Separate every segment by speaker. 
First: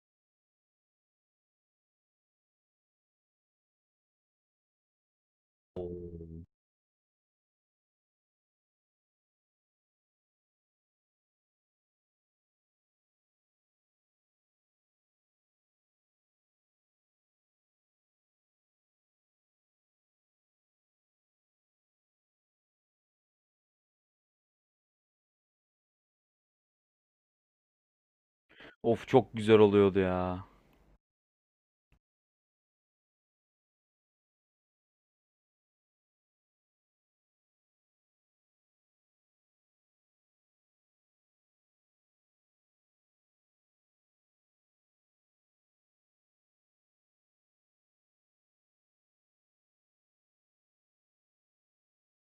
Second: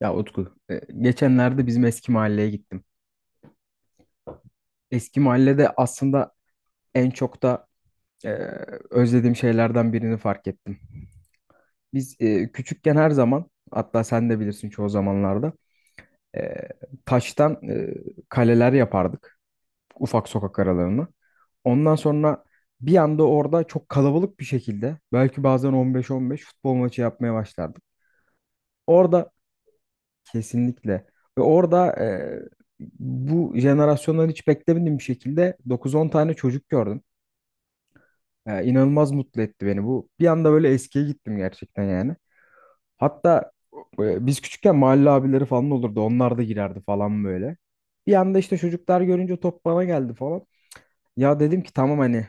Speaker 1: Ya Utku, geçenlerde bizim eski mahalleye gittim. Eski mahallede aslında en çok da e, özlediğim şeylerden birini fark ettim. Biz küçükken her zaman, hatta sen de bilirsin çoğu zamanlarda, e, taştan kaleler yapardık ufak sokak aralarını. Ondan sonra bir anda orada çok kalabalık bir şekilde, belki bazen 15-15 futbol maçı yapmaya başlardık.
Speaker 2: Of,
Speaker 1: Orada
Speaker 2: çok güzel oluyordu ya.
Speaker 1: Kesinlikle. Ve orada bu jenerasyondan hiç beklemediğim bir şekilde dokuz on tane çocuk gördüm. E, inanılmaz mutlu etti beni bu. Bir anda böyle eskiye gittim gerçekten yani. Hatta biz küçükken mahalle abileri falan olurdu. Onlar da girerdi falan böyle. Bir anda işte çocuklar görünce top bana geldi falan. Ya dedim ki tamam hani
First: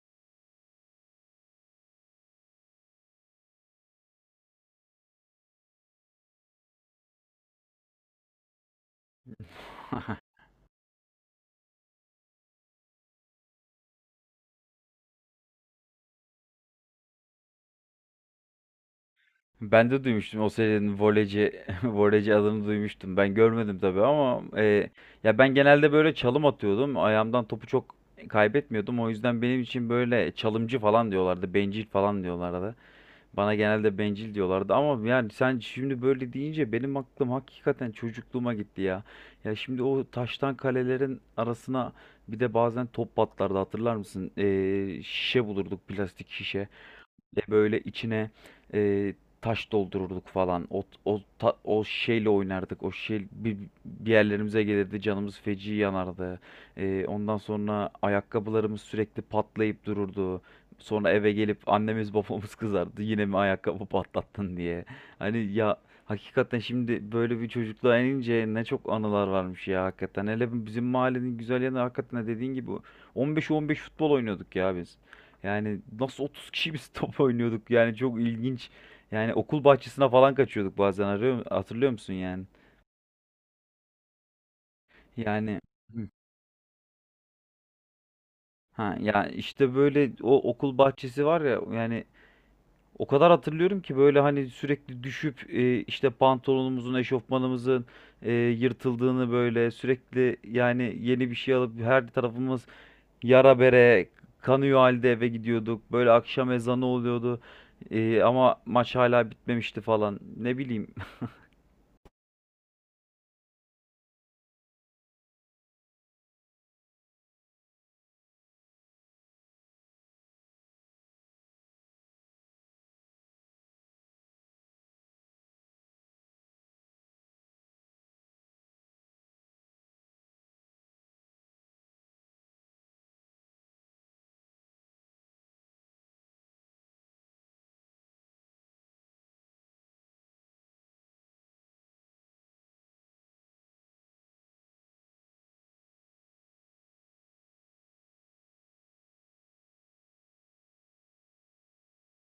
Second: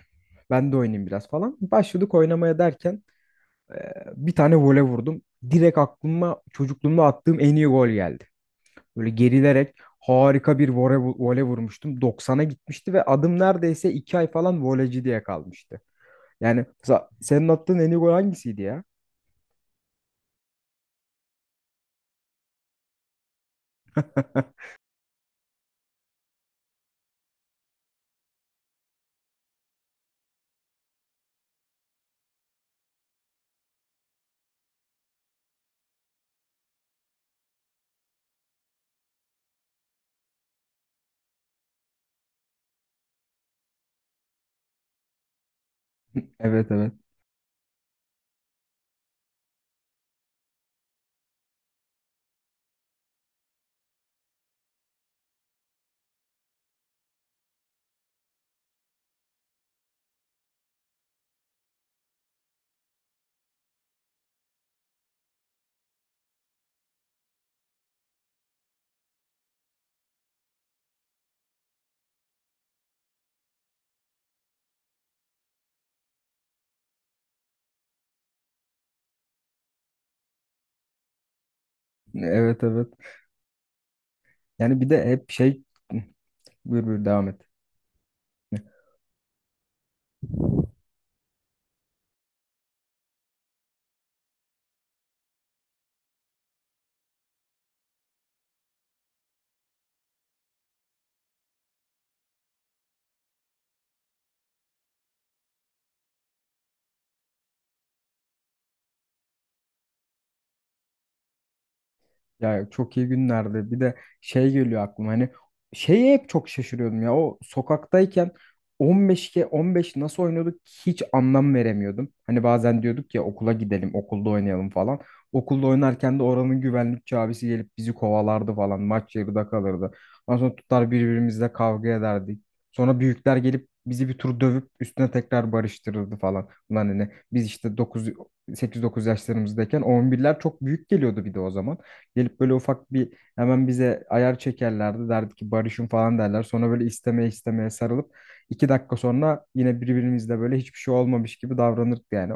Speaker 1: ben de oynayayım biraz falan. Başladık oynamaya derken e, bir tane vole vurdum. Direkt aklıma çocukluğumda attığım en iyi gol geldi. Böyle gerilerek harika bir vole vurmuştum. 90'a gitmişti ve adım neredeyse 2 ay falan voleci diye kalmıştı. Yani mesela senin attığın en iyi gol hangisiydi ya?
Speaker 2: Ben de duymuştum o serinin voleyci voleyci adını duymuştum. Ben görmedim tabii ama ya ben genelde böyle çalım atıyordum. Ayağımdan topu çok kaybetmiyordum. O yüzden benim için böyle çalımcı falan diyorlardı. Bencil falan diyorlardı. Bana genelde bencil diyorlardı ama yani sen şimdi böyle deyince benim aklım hakikaten çocukluğuma gitti ya. Ya şimdi o taştan kalelerin arasına bir de bazen top patlardı, hatırlar mısın? Şişe bulurduk, plastik şişe.
Speaker 1: Evet, evet.
Speaker 2: De böyle içine e, taş doldururduk falan. O şeyle oynardık. Bir yerlerimize gelirdi. Canımız feci yanardı. Ondan sonra ayakkabılarımız sürekli patlayıp dururdu. Sonra eve gelip annemiz babamız kızardı, yine mi ayakkabı patlattın diye. Hani ya, hakikaten şimdi böyle bir çocukluğa inince ne çok anılar varmış ya hakikaten. Hele bizim mahallenin güzel yanı, hakikaten dediğin gibi 15-15 futbol oynuyorduk ya biz. Yani nasıl 30 kişi biz top oynuyorduk, yani çok ilginç. Yani okul bahçesine falan kaçıyorduk bazen arıyor, hatırlıyor musun yani?
Speaker 1: Evet, evet. Yani bir de hep
Speaker 2: Yani.
Speaker 1: şey
Speaker 2: Hı.
Speaker 1: buyur, buyur, devam et.
Speaker 2: Ha ya, işte böyle o okul bahçesi var ya, yani o kadar hatırlıyorum ki böyle, hani sürekli düşüp işte pantolonumuzun, eşofmanımızın yırtıldığını, böyle sürekli yani yeni bir şey alıp her tarafımız yara bere kanıyor halde eve gidiyorduk. Böyle akşam ezanı oluyordu. Ama maç hala bitmemişti falan. Ne bileyim.
Speaker 1: Ya çok iyi günlerdi. Bir de şey geliyor aklıma hani şeye hep çok şaşırıyordum ya. O sokaktayken 15'e 15 nasıl oynuyorduk hiç anlam veremiyordum. Hani bazen diyorduk ya okula gidelim, okulda oynayalım falan. Okulda oynarken de oranın güvenlikçi abisi gelip bizi kovalardı falan. Maç yarıda kalırdı. Ondan sonra tutar birbirimizle kavga ederdik. Sonra büyükler gelip bizi bir tur dövüp üstüne tekrar barıştırırdı falan. Ulan hani biz işte 9 8-9 yaşlarımızdayken 11'ler çok büyük geliyordu bir de o zaman. Gelip böyle ufak bir hemen bize ayar çekerlerdi. Derdi ki barışın falan derler. Sonra böyle istemeye istemeye sarılıp 2 dakika sonra yine birbirimizle böyle hiçbir şey olmamış gibi davranırdık yani.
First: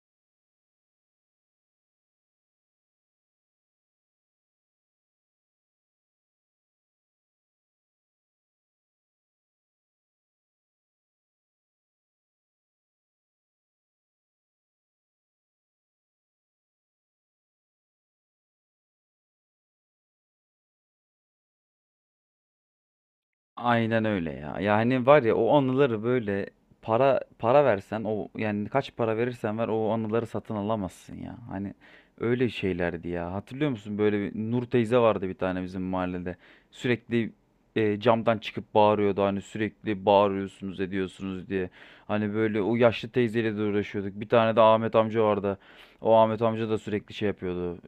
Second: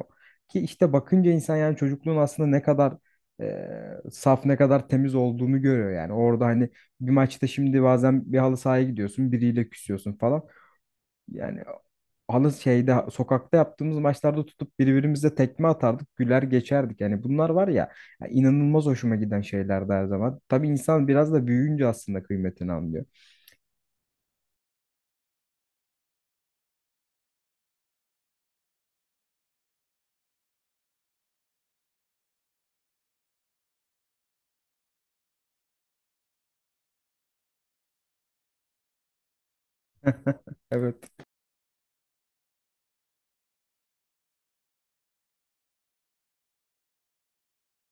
Speaker 1: Ki işte bakınca insan yani çocukluğun aslında ne kadar e, saf, ne kadar temiz olduğunu görüyor yani. Orada hani bir maçta, şimdi bazen bir halı sahaya gidiyorsun, biriyle küsüyorsun falan. Yani halı şeyde, sokakta yaptığımız maçlarda tutup birbirimize tekme atardık, güler geçerdik. Yani bunlar var ya, ya inanılmaz hoşuma giden şeylerdi her zaman. Tabii insan biraz da büyüyünce aslında kıymetini anlıyor.
Speaker 2: Aynen öyle ya. Yani var ya o anıları, böyle para para versen o, yani kaç para verirsen ver o anıları satın alamazsın ya. Hani öyle şeylerdi ya. Hatırlıyor musun, böyle bir Nur teyze vardı bir tane bizim mahallede. Sürekli camdan çıkıp bağırıyordu, hani sürekli bağırıyorsunuz
Speaker 1: Evet.
Speaker 2: ediyorsunuz diye. Hani böyle o yaşlı teyzeyle de uğraşıyorduk. Bir tane de Ahmet amca vardı. O Ahmet amca da sürekli şey yapıyordu.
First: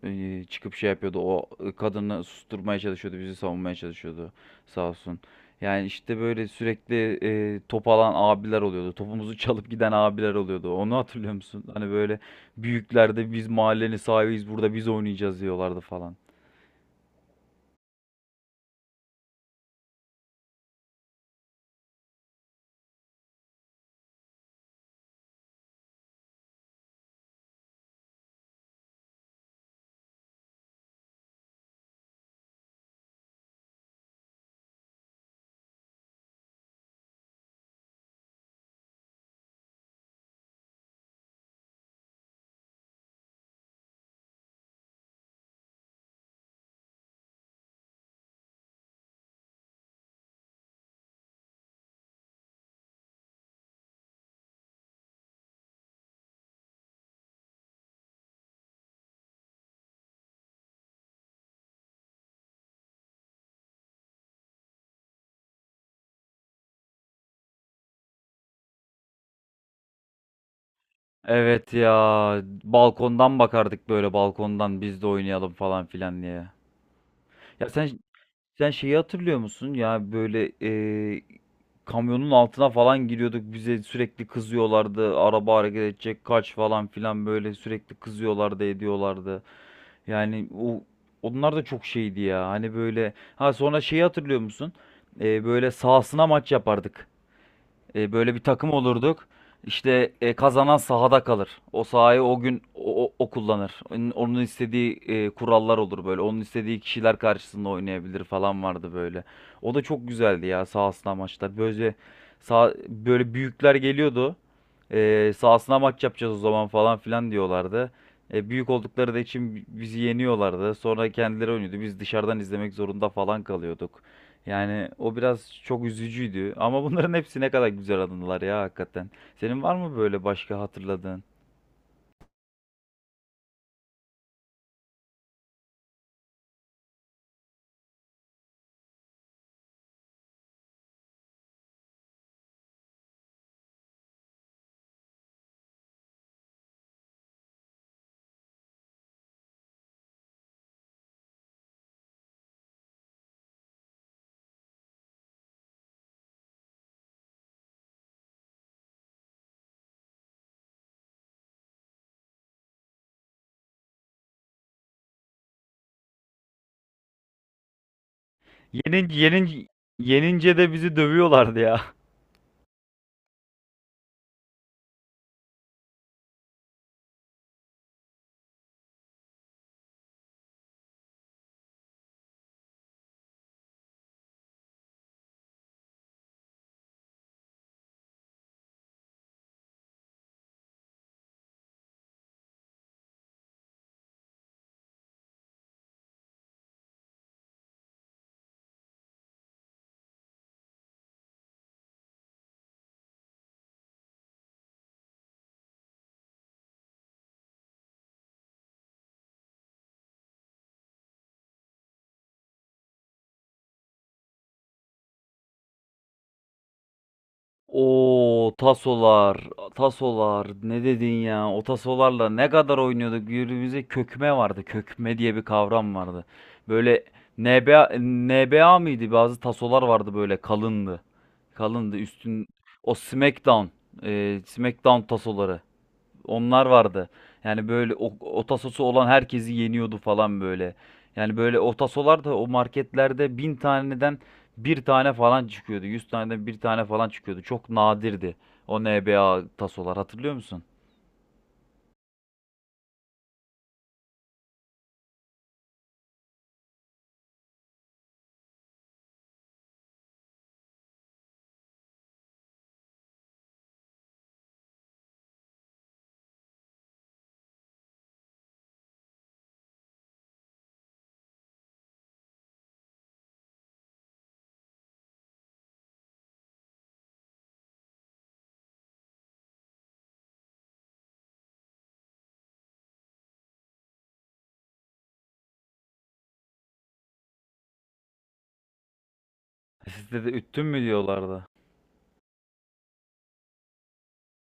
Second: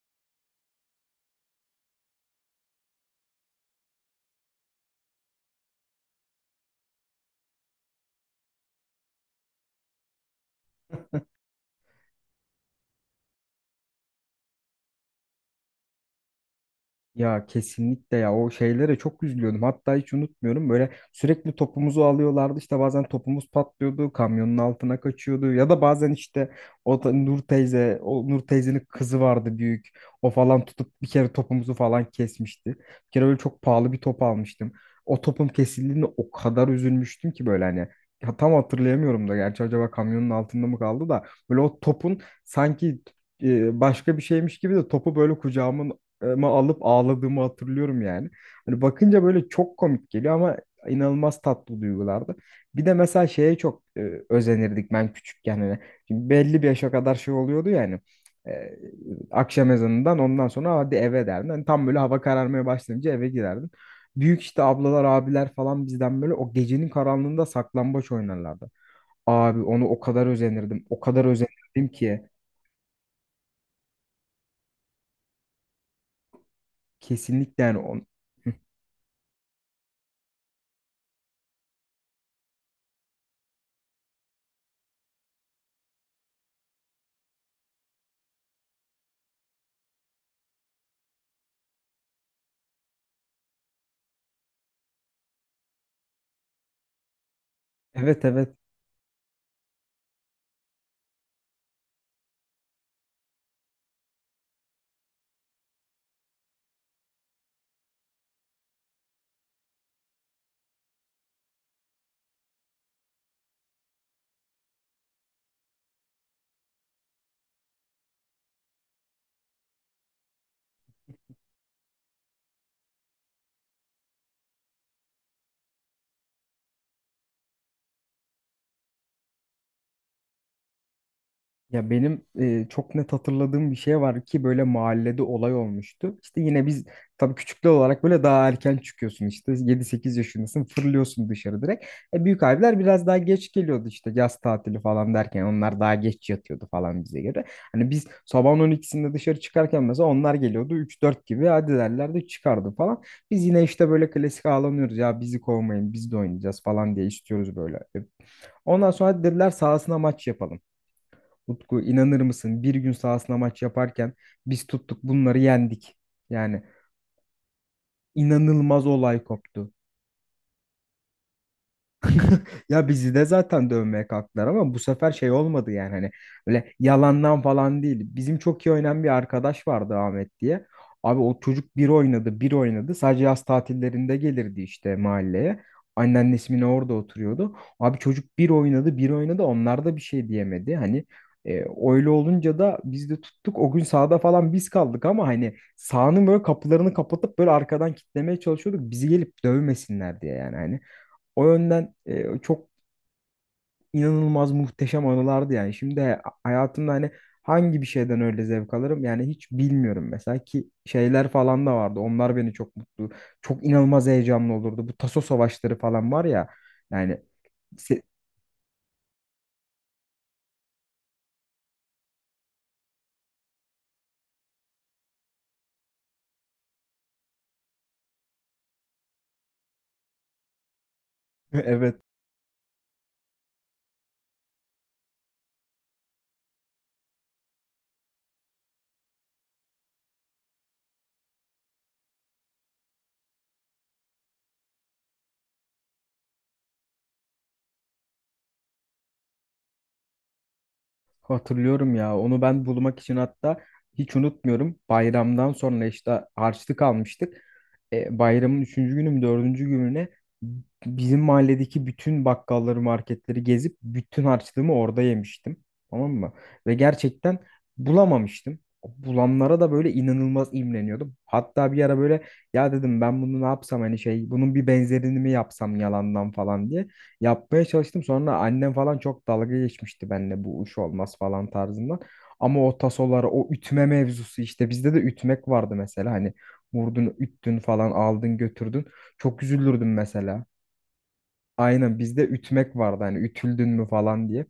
Speaker 2: Çıkıp şey yapıyordu. O, kadını susturmaya çalışıyordu, bizi savunmaya çalışıyordu. Sağ olsun. Yani işte böyle sürekli top alan abiler oluyordu. Topumuzu çalıp giden abiler oluyordu. Onu hatırlıyor musun? Hani böyle büyüklerde, biz mahallenin sahibiyiz burada biz oynayacağız diyorlardı falan.
Speaker 1: Ya kesinlikle ya, o şeylere çok üzülüyordum. Hatta hiç unutmuyorum, böyle sürekli topumuzu alıyorlardı, işte bazen topumuz patlıyordu, kamyonun altına kaçıyordu, ya da bazen işte o da Nur teyze, o Nur teyzenin kızı vardı büyük, o falan tutup bir kere topumuzu falan kesmişti. Bir kere öyle çok pahalı bir top almıştım. O topum kesildiğinde o kadar üzülmüştüm ki, böyle hani, ya tam hatırlayamıyorum da gerçi, acaba kamyonun altında mı kaldı da, böyle o topun sanki başka bir şeymiş gibi de topu böyle kucağımın, ama alıp ağladığımı hatırlıyorum yani. Hani bakınca böyle çok komik geliyor ama inanılmaz tatlı duygulardı. Bir de mesela şeye çok özenirdik ben küçükken hani. Şimdi belli bir yaşa kadar şey oluyordu yani. Akşam ezanından ondan sonra hadi eve derdin. Hani tam böyle hava kararmaya başlayınca eve girerdin. Büyük işte ablalar, abiler falan bizden böyle o gecenin karanlığında saklambaç oynarlardı. Abi onu o kadar özenirdim. O kadar
Speaker 2: Evet
Speaker 1: özenirdim
Speaker 2: ya,
Speaker 1: ki.
Speaker 2: balkondan bakardık, böyle balkondan biz de oynayalım falan filan diye.
Speaker 1: Kesinlikle
Speaker 2: Ya
Speaker 1: yani
Speaker 2: sen,
Speaker 1: on... Hı.
Speaker 2: sen şeyi hatırlıyor musun? Ya böyle kamyonun altına falan giriyorduk. Bize sürekli kızıyorlardı. Araba hareket edecek kaç falan filan, böyle sürekli kızıyorlardı, ediyorlardı. Yani o Onlar da çok şeydi ya. Hani böyle, ha sonra şeyi hatırlıyor musun? Böyle sahasına maç yapardık.
Speaker 1: Evet,
Speaker 2: Böyle bir
Speaker 1: evet.
Speaker 2: takım olurduk. İşte kazanan sahada kalır. O sahayı o gün o kullanır. Onun istediği kurallar olur böyle. Onun istediği kişiler karşısında oynayabilir falan vardı böyle. O da çok güzeldi ya sahasına maçlar. Böyle sağ, böyle büyükler geliyordu. Sahasına maç yapacağız o zaman falan filan diyorlardı. Büyük oldukları da için bizi yeniyorlardı. Sonra kendileri oynuyordu. Biz dışarıdan izlemek zorunda falan kalıyorduk. Yani o biraz çok üzücüydü. Ama bunların hepsi ne kadar güzel anılar ya hakikaten. Senin var mı böyle başka hatırladığın?
Speaker 1: Ya benim çok net hatırladığım bir şey var ki, böyle mahallede olay olmuştu. İşte yine biz, tabii küçükler olarak, böyle daha erken çıkıyorsun, işte yedi sekiz yaşındasın, fırlıyorsun dışarı direkt. Büyük abiler biraz daha geç geliyordu, işte yaz tatili falan derken onlar daha geç yatıyordu falan bize göre. Hani biz sabahın 12'sinde dışarı çıkarken, mesela onlar geliyordu üç dört gibi, hadi derlerdi, çıkardı falan. Biz yine işte böyle klasik ağlanıyoruz ya, bizi kovmayın, biz de oynayacağız falan diye istiyoruz böyle. Ondan sonra dediler sahasına maç yapalım. Utku, inanır mısın? Bir gün sahasına maç yaparken biz tuttuk bunları yendik. Yani inanılmaz
Speaker 2: Yenince,
Speaker 1: olay
Speaker 2: yenince,
Speaker 1: koptu.
Speaker 2: Yenince de bizi dövüyorlardı ya.
Speaker 1: Ya bizi de zaten dövmeye kalktılar ama bu sefer şey olmadı yani, hani öyle yalandan falan değil. Bizim çok iyi oynayan bir arkadaş vardı, Ahmet diye. Abi o çocuk bir oynadı bir oynadı. Sadece yaz tatillerinde gelirdi işte mahalleye. Anneannesi mi ne orada oturuyordu. Abi çocuk bir oynadı bir oynadı, onlar da bir şey diyemedi. Hani e, öyle olunca da biz de tuttuk. O gün sahada falan biz kaldık, ama hani sahanın böyle kapılarını kapatıp böyle arkadan kitlemeye çalışıyorduk, bizi gelip dövmesinler diye yani hani. O yönden çok inanılmaz muhteşem anılardı yani. Şimdi hayatımda hani hangi bir şeyden öyle zevk alırım yani hiç bilmiyorum, mesela ki şeyler falan da vardı. Onlar beni çok mutlu, çok inanılmaz heyecanlı olurdu. Bu taso savaşları falan var ya, yani se-
Speaker 2: Oo tasolar, tasolar ne dedin ya? O tasolarla ne kadar oynuyorduk? Birbirimize kökme vardı. Kökme diye bir kavram vardı. Böyle NBA, NBA mıydı? Bazı tasolar vardı böyle, kalındı. Kalındı
Speaker 1: evet,
Speaker 2: üstün, o SmackDown, SmackDown tasoları. Onlar vardı. Yani böyle o, otasosu olan herkesi yeniyordu falan böyle. Yani böyle otasolar da o marketlerde 1.000 taneden bir tane falan çıkıyordu. 100 taneden bir tane falan çıkıyordu. Çok nadirdi o NBA tasolar, hatırlıyor musun?
Speaker 1: hatırlıyorum ya. Onu ben bulmak için, hatta hiç unutmuyorum, bayramdan sonra işte harçlık almıştık. Bayramın üçüncü günü mü, dördüncü gününe bizim mahalledeki bütün bakkalları, marketleri gezip bütün harçlığımı orada yemiştim. Tamam mı? Ve gerçekten bulamamıştım. Bulanlara da böyle inanılmaz imreniyordum. Hatta bir ara böyle, ya dedim ben bunu ne yapsam, hani şey, bunun bir benzerini mi yapsam yalandan falan diye yapmaya çalıştım. Sonra annem falan çok dalga geçmişti benimle, bu iş olmaz falan tarzından. Ama o tasoları, o ütme mevzusu, işte bizde de ütmek vardı mesela hani, vurdun, üttün falan, aldın, götürdün. Çok üzülürdüm
Speaker 2: Sizde de
Speaker 1: mesela.
Speaker 2: üttün mü diyorlardı.
Speaker 1: Aynen, bizde ütmek vardı hani, ütüldün mü falan diye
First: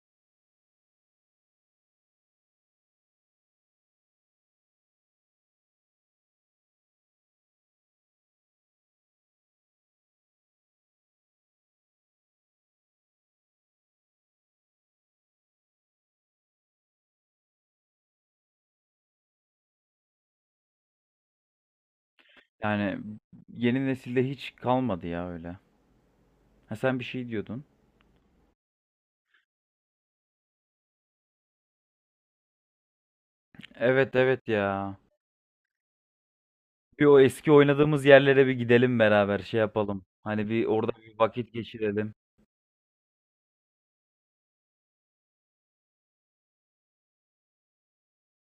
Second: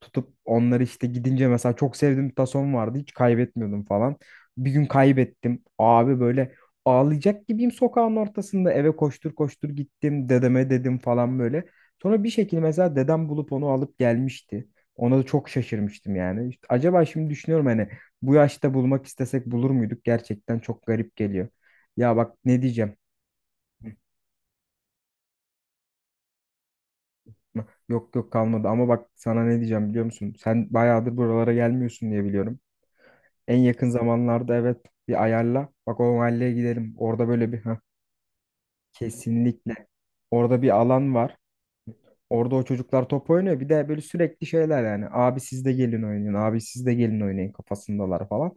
Speaker 1: tutup onları, işte gidince mesela çok sevdiğim bir tason vardı, hiç kaybetmiyordum falan. Bir gün kaybettim. Abi böyle ağlayacak gibiyim sokağın ortasında, eve koştur koştur gittim, dedeme dedim falan böyle. Sonra bir şekilde mesela dedem bulup onu alıp gelmişti. Ona da çok şaşırmıştım yani. İşte acaba şimdi düşünüyorum, hani bu yaşta bulmak istesek bulur muyduk? Gerçekten çok garip geliyor. Ya bak ne diyeceğim?
Speaker 2: Yani yeni nesilde hiç kalmadı ya öyle. Ha sen bir şey diyordun.
Speaker 1: Yok, yok, kalmadı ama bak sana ne diyeceğim biliyor musun? Sen bayağıdır buralara gelmiyorsun diye biliyorum. En yakın
Speaker 2: Evet evet
Speaker 1: zamanlarda, evet,
Speaker 2: ya.
Speaker 1: bir ayarla. Bak, o mahalleye gidelim.
Speaker 2: Bir o
Speaker 1: Orada böyle
Speaker 2: eski
Speaker 1: bir ha,
Speaker 2: oynadığımız yerlere bir gidelim beraber, şey
Speaker 1: kesinlikle.
Speaker 2: yapalım. Hani
Speaker 1: Orada
Speaker 2: bir
Speaker 1: bir
Speaker 2: orada
Speaker 1: alan
Speaker 2: bir
Speaker 1: var.
Speaker 2: vakit geçirelim.
Speaker 1: Orada o çocuklar top oynuyor. Bir de böyle sürekli şeyler yani. Abi siz de gelin oynayın. Abi siz de gelin oynayın kafasındalar falan.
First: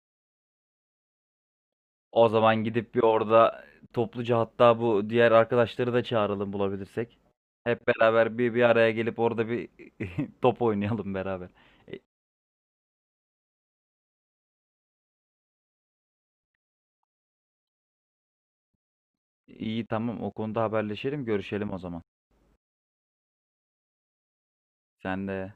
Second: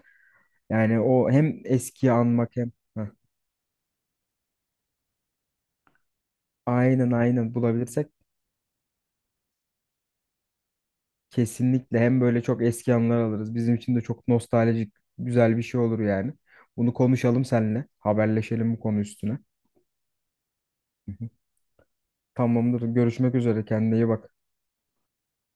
Speaker 1: Yani o hem eskiyi
Speaker 2: O
Speaker 1: anmak
Speaker 2: zaman
Speaker 1: hem
Speaker 2: gidip bir
Speaker 1: ha,
Speaker 2: orada topluca, hatta bu diğer arkadaşları da çağıralım
Speaker 1: aynen,
Speaker 2: bulabilirsek.
Speaker 1: aynen,
Speaker 2: Hep
Speaker 1: bulabilirsek
Speaker 2: beraber bir bir araya gelip orada bir top oynayalım beraber.
Speaker 1: kesinlikle,
Speaker 2: E,
Speaker 1: hem böyle çok eski anılar alırız. Bizim için de çok nostaljik, güzel bir şey olur yani. Bunu konuşalım seninle. Haberleşelim bu konu üstüne.
Speaker 2: İyi, tamam, o konuda
Speaker 1: Hı
Speaker 2: haberleşelim,
Speaker 1: hı.
Speaker 2: görüşelim o zaman.
Speaker 1: Tamamdır. Görüşmek üzere. Kendine iyi bak.
Speaker 2: Sen de